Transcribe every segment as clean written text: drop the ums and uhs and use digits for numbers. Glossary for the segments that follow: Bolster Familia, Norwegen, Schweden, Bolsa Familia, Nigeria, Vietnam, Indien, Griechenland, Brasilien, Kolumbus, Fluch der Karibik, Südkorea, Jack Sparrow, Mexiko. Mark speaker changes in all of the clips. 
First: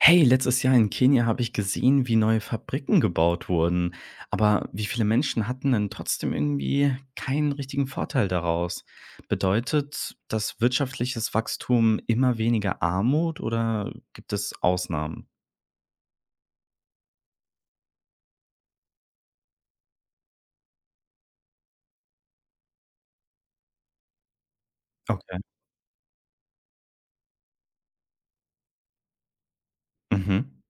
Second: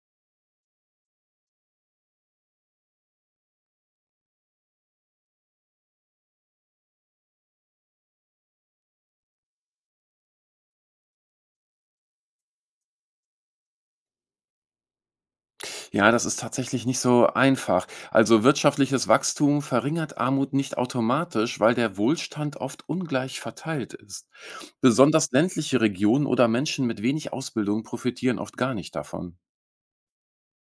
Speaker 1: Hey, letztes Jahr in Kenia habe ich gesehen, wie neue Fabriken gebaut wurden. Aber wie viele Menschen hatten denn trotzdem irgendwie keinen richtigen Vorteil daraus? Bedeutet das wirtschaftliches Wachstum immer weniger Armut oder gibt es Ausnahmen?
Speaker 2: Ja, das ist tatsächlich nicht so einfach. Also wirtschaftliches Wachstum verringert Armut nicht automatisch, weil der Wohlstand oft ungleich verteilt ist. Besonders
Speaker 1: Okay.
Speaker 2: ländliche Regionen oder Menschen mit wenig Ausbildung profitieren oft gar nicht davon.
Speaker 1: Mhm.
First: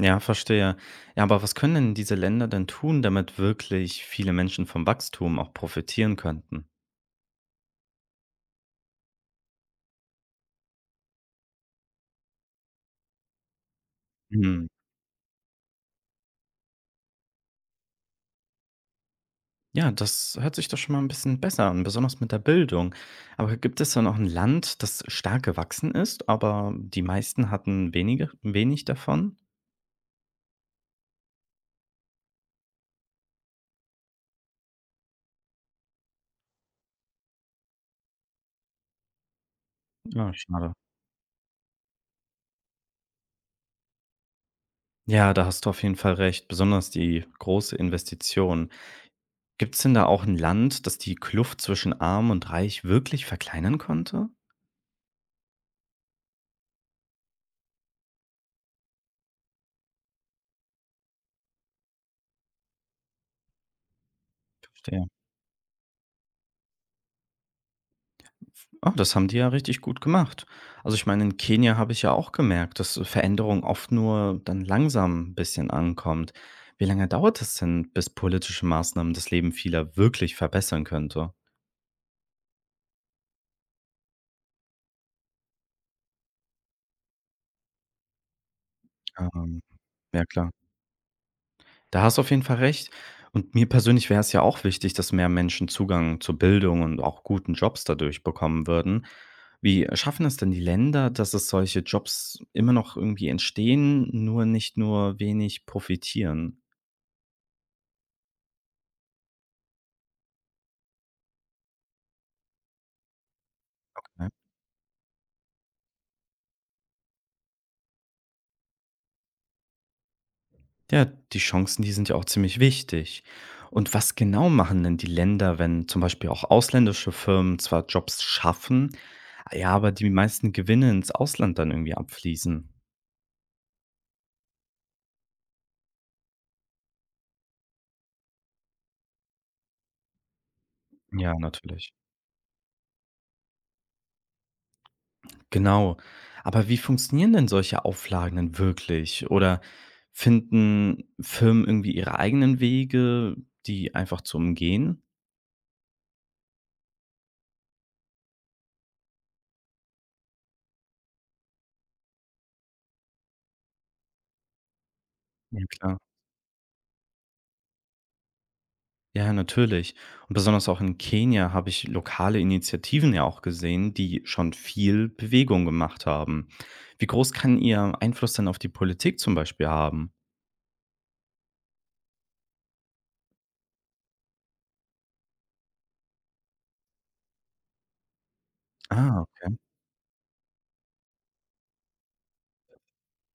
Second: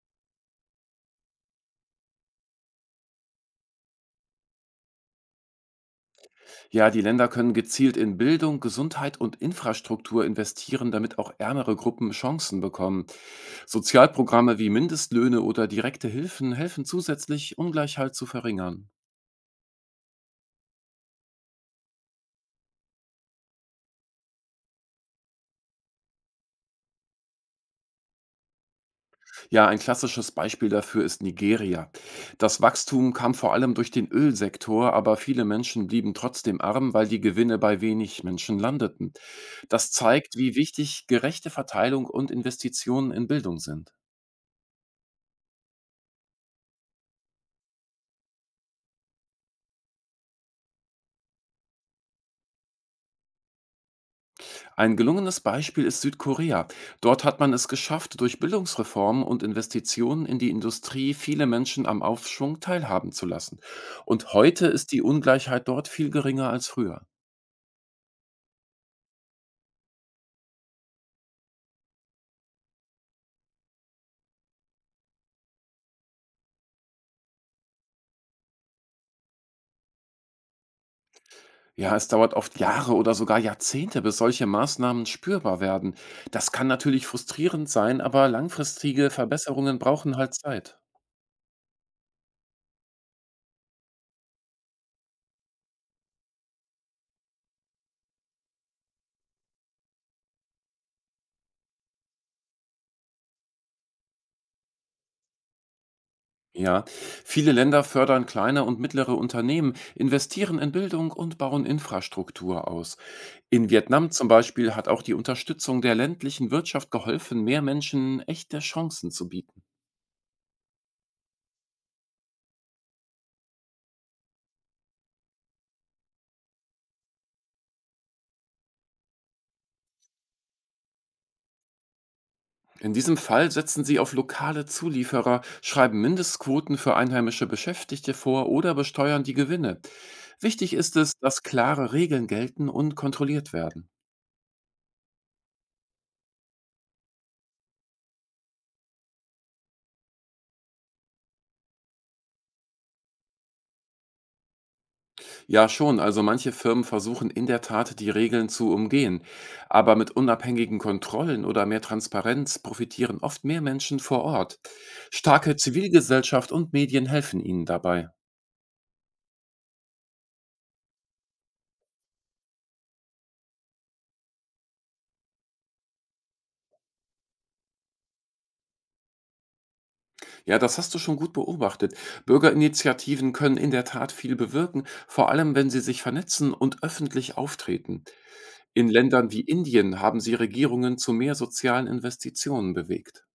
Speaker 1: Ja, verstehe. Ja, aber was können denn diese Länder denn tun, damit wirklich viele Menschen vom Wachstum auch profitieren könnten?
Speaker 2: Ja, die Länder können gezielt in Bildung, Gesundheit und Infrastruktur investieren, damit auch ärmere Gruppen Chancen bekommen. Sozialprogramme
Speaker 1: Hm.
Speaker 2: wie Mindestlöhne oder direkte Hilfen helfen zusätzlich, Ungleichheit zu verringern.
Speaker 1: Ja, das hört sich doch schon mal ein bisschen besser an, besonders mit der Bildung. Aber gibt es da noch ein Land, das stark gewachsen ist, aber die meisten hatten wenige wenig davon?
Speaker 2: Ja, ein klassisches Beispiel dafür ist Nigeria. Das Wachstum kam vor allem durch den Ölsektor, aber viele Menschen blieben trotzdem arm, weil die Gewinne bei wenig Menschen landeten. Das
Speaker 1: Ja,
Speaker 2: zeigt, wie
Speaker 1: schade.
Speaker 2: wichtig gerechte Verteilung und Investitionen in Bildung sind.
Speaker 1: Ja, da hast du auf jeden Fall recht, besonders die große Investition. Gibt es denn da auch ein Land, das die Kluft zwischen arm und reich wirklich verkleinern konnte?
Speaker 2: Ein gelungenes Beispiel ist Südkorea. Dort hat man es geschafft, durch Bildungsreformen und Investitionen in die Industrie viele Menschen am Aufschwung teilhaben zu lassen. Und heute ist die
Speaker 1: Verstehe.
Speaker 2: Ungleichheit dort viel geringer als früher.
Speaker 1: Ah, das haben die ja richtig gut gemacht. Also ich meine, in Kenia habe ich ja auch gemerkt, dass Veränderung oft nur dann langsam 'n bisschen ankommt. Wie lange dauert es denn, bis politische Maßnahmen das Leben vieler wirklich verbessern könnte?
Speaker 2: Ja, es dauert oft Jahre oder sogar Jahrzehnte, bis solche Maßnahmen spürbar werden. Das kann natürlich frustrierend sein, aber langfristige
Speaker 1: Ähm,
Speaker 2: Verbesserungen brauchen
Speaker 1: ja,
Speaker 2: halt
Speaker 1: klar.
Speaker 2: Zeit.
Speaker 1: Da hast du auf jeden Fall recht. Und mir persönlich wäre es ja auch wichtig, dass mehr Menschen Zugang zu Bildung und auch guten Jobs dadurch bekommen würden. Wie schaffen es denn die Länder, dass es solche Jobs immer noch irgendwie entstehen, nur nicht nur wenig profitieren?
Speaker 2: Ja, viele Länder fördern kleine und mittlere Unternehmen, investieren in Bildung und bauen Infrastruktur aus. In Vietnam zum Beispiel hat auch die Unterstützung der ländlichen Wirtschaft geholfen, mehr Menschen echte Chancen zu bieten.
Speaker 1: Ja, die Chancen, die sind ja auch ziemlich wichtig. Und was genau machen denn die Länder, wenn zum Beispiel auch ausländische Firmen zwar Jobs schaffen, ja, aber die meisten Gewinne ins Ausland dann irgendwie abfließen?
Speaker 2: In diesem Fall setzen sie auf lokale Zulieferer, schreiben Mindestquoten für einheimische Beschäftigte vor oder besteuern die Gewinne. Wichtig ist es,
Speaker 1: Ja,
Speaker 2: dass klare
Speaker 1: natürlich.
Speaker 2: Regeln gelten und kontrolliert werden.
Speaker 1: Genau. Aber wie funktionieren denn solche Auflagen denn wirklich? Oder finden Firmen irgendwie ihre eigenen Wege, die einfach zu umgehen?
Speaker 2: Ja, schon, also manche Firmen versuchen in der Tat, die Regeln zu umgehen. Aber mit unabhängigen Kontrollen oder mehr Transparenz profitieren oft mehr Menschen vor Ort. Starke
Speaker 1: Ja, klar.
Speaker 2: Zivilgesellschaft und Medien helfen ihnen dabei.
Speaker 1: Ja, natürlich. Und besonders auch in Kenia habe ich lokale Initiativen ja auch gesehen, die schon viel Bewegung gemacht haben. Wie groß kann ihr Einfluss denn auf die Politik zum Beispiel haben?
Speaker 2: Ja, das hast du schon gut beobachtet. Bürgerinitiativen können in der Tat viel bewirken, vor allem wenn sie sich vernetzen und öffentlich auftreten. In
Speaker 1: Ah,
Speaker 2: Ländern wie
Speaker 1: okay.
Speaker 2: Indien haben sie Regierungen zu mehr sozialen Investitionen bewegt.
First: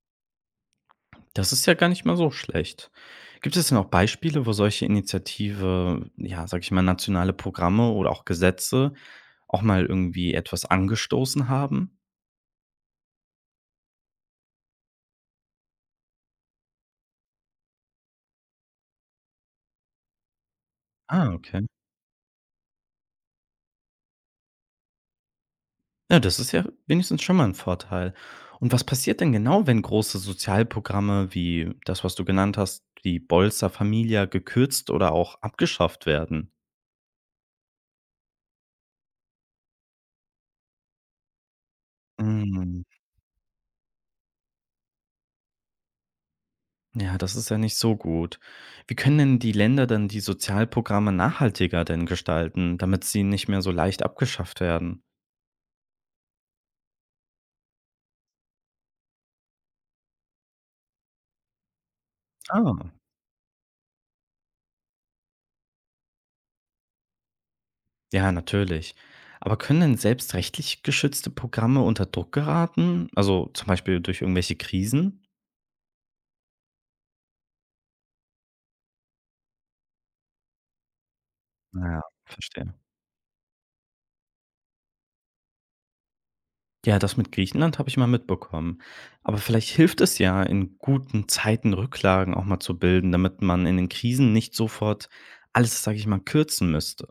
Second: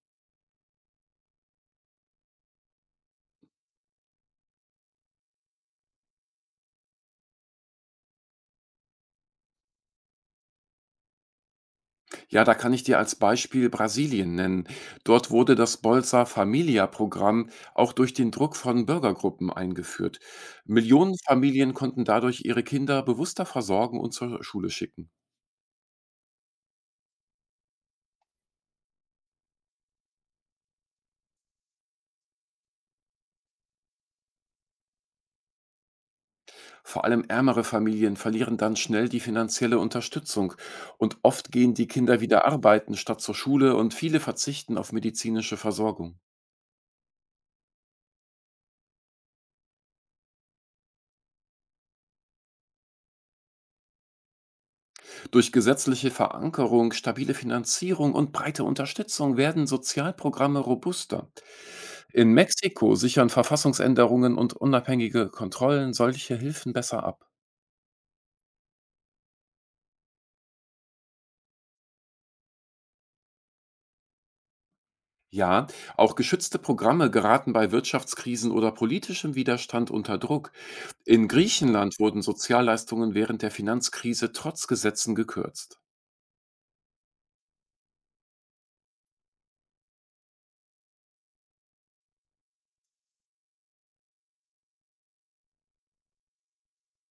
Speaker 1: Das ist ja gar nicht mal so schlecht. Gibt es denn auch Beispiele, wo solche Initiative, ja, sag ich mal, nationale Programme oder auch Gesetze auch mal irgendwie etwas angestoßen haben?
Speaker 2: Ja, da kann ich dir als Beispiel Brasilien nennen. Dort wurde das Bolsa Familia-Programm auch durch den Druck von Bürgergruppen eingeführt. Millionen
Speaker 1: Ah, okay.
Speaker 2: Familien konnten dadurch ihre Kinder bewusster versorgen und zur Schule schicken.
Speaker 1: Ja, das ist ja wenigstens schon mal ein Vorteil. Und was passiert denn genau, wenn große Sozialprogramme wie das, was du genannt hast, die Bolster Familia gekürzt oder auch abgeschafft werden?
Speaker 2: Vor allem ärmere Familien verlieren dann schnell die finanzielle Unterstützung und oft gehen die Kinder wieder
Speaker 1: Mhm.
Speaker 2: arbeiten statt zur Schule und viele verzichten auf medizinische Versorgung.
Speaker 1: Ja, das ist ja nicht so gut. Wie können denn die Länder dann die Sozialprogramme nachhaltiger denn gestalten, damit sie nicht mehr so leicht abgeschafft werden?
Speaker 2: Durch gesetzliche Verankerung, stabile Finanzierung und breite Unterstützung werden Sozialprogramme robuster. In
Speaker 1: Ah,
Speaker 2: Mexiko sichern Verfassungsänderungen und unabhängige Kontrollen solche Hilfen besser ab.
Speaker 1: ja, natürlich. Aber können denn selbst rechtlich geschützte Programme unter Druck geraten, also, zum Beispiel durch irgendwelche Krisen?
Speaker 2: Ja, auch geschützte Programme geraten bei Wirtschaftskrisen oder politischem Widerstand unter Druck. In
Speaker 1: Ah,
Speaker 2: Griechenland
Speaker 1: ja,
Speaker 2: wurden
Speaker 1: verstehe.
Speaker 2: Sozialleistungen während der Finanzkrise trotz Gesetzen gekürzt.
Speaker 1: Ja, das mit Griechenland habe ich mal mitbekommen. Aber vielleicht hilft es ja, in guten Zeiten Rücklagen auch mal zu bilden, damit man in den Krisen nicht sofort alles, sage ich mal, kürzen müsste.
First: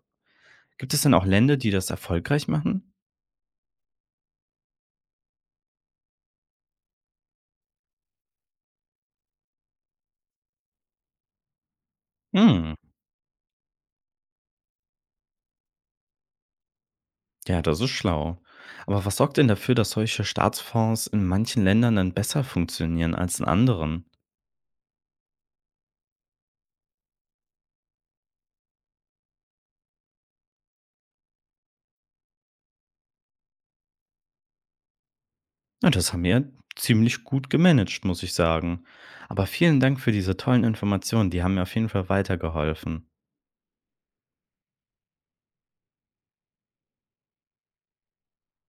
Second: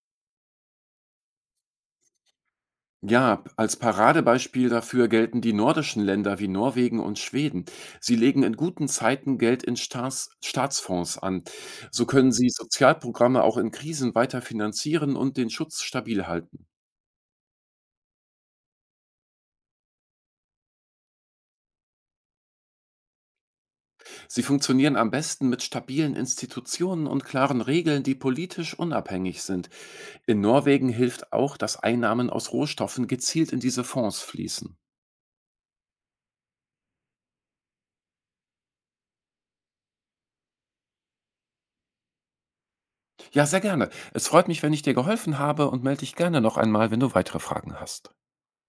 Speaker 1: Gibt es denn auch Länder, die das erfolgreich machen?
Speaker 2: Ja, als Paradebeispiel dafür gelten die nordischen Länder wie Norwegen und Schweden. Sie legen in guten Zeiten Geld in Staatsfonds an. So können sie
Speaker 1: Hm,
Speaker 2: Sozialprogramme auch in Krisen weiter finanzieren und den Schutz stabil halten.
Speaker 1: ja, das ist schlau. Aber was sorgt denn dafür, dass solche Staatsfonds in manchen Ländern dann besser funktionieren als in anderen?
Speaker 2: Sie funktionieren am besten mit stabilen Institutionen und klaren Regeln, die politisch unabhängig sind. In Norwegen hilft auch, dass Einnahmen aus Rohstoffen gezielt in diese Fonds fließen.
Speaker 1: Na, das haben wir ziemlich gut gemanagt, muss ich sagen. Aber vielen Dank für diese tollen Informationen, die haben mir auf jeden Fall weitergeholfen.
Speaker 2: Ja, sehr gerne. Es freut mich, wenn ich dir geholfen habe, und melde dich gerne noch einmal, wenn du weitere Fragen hast.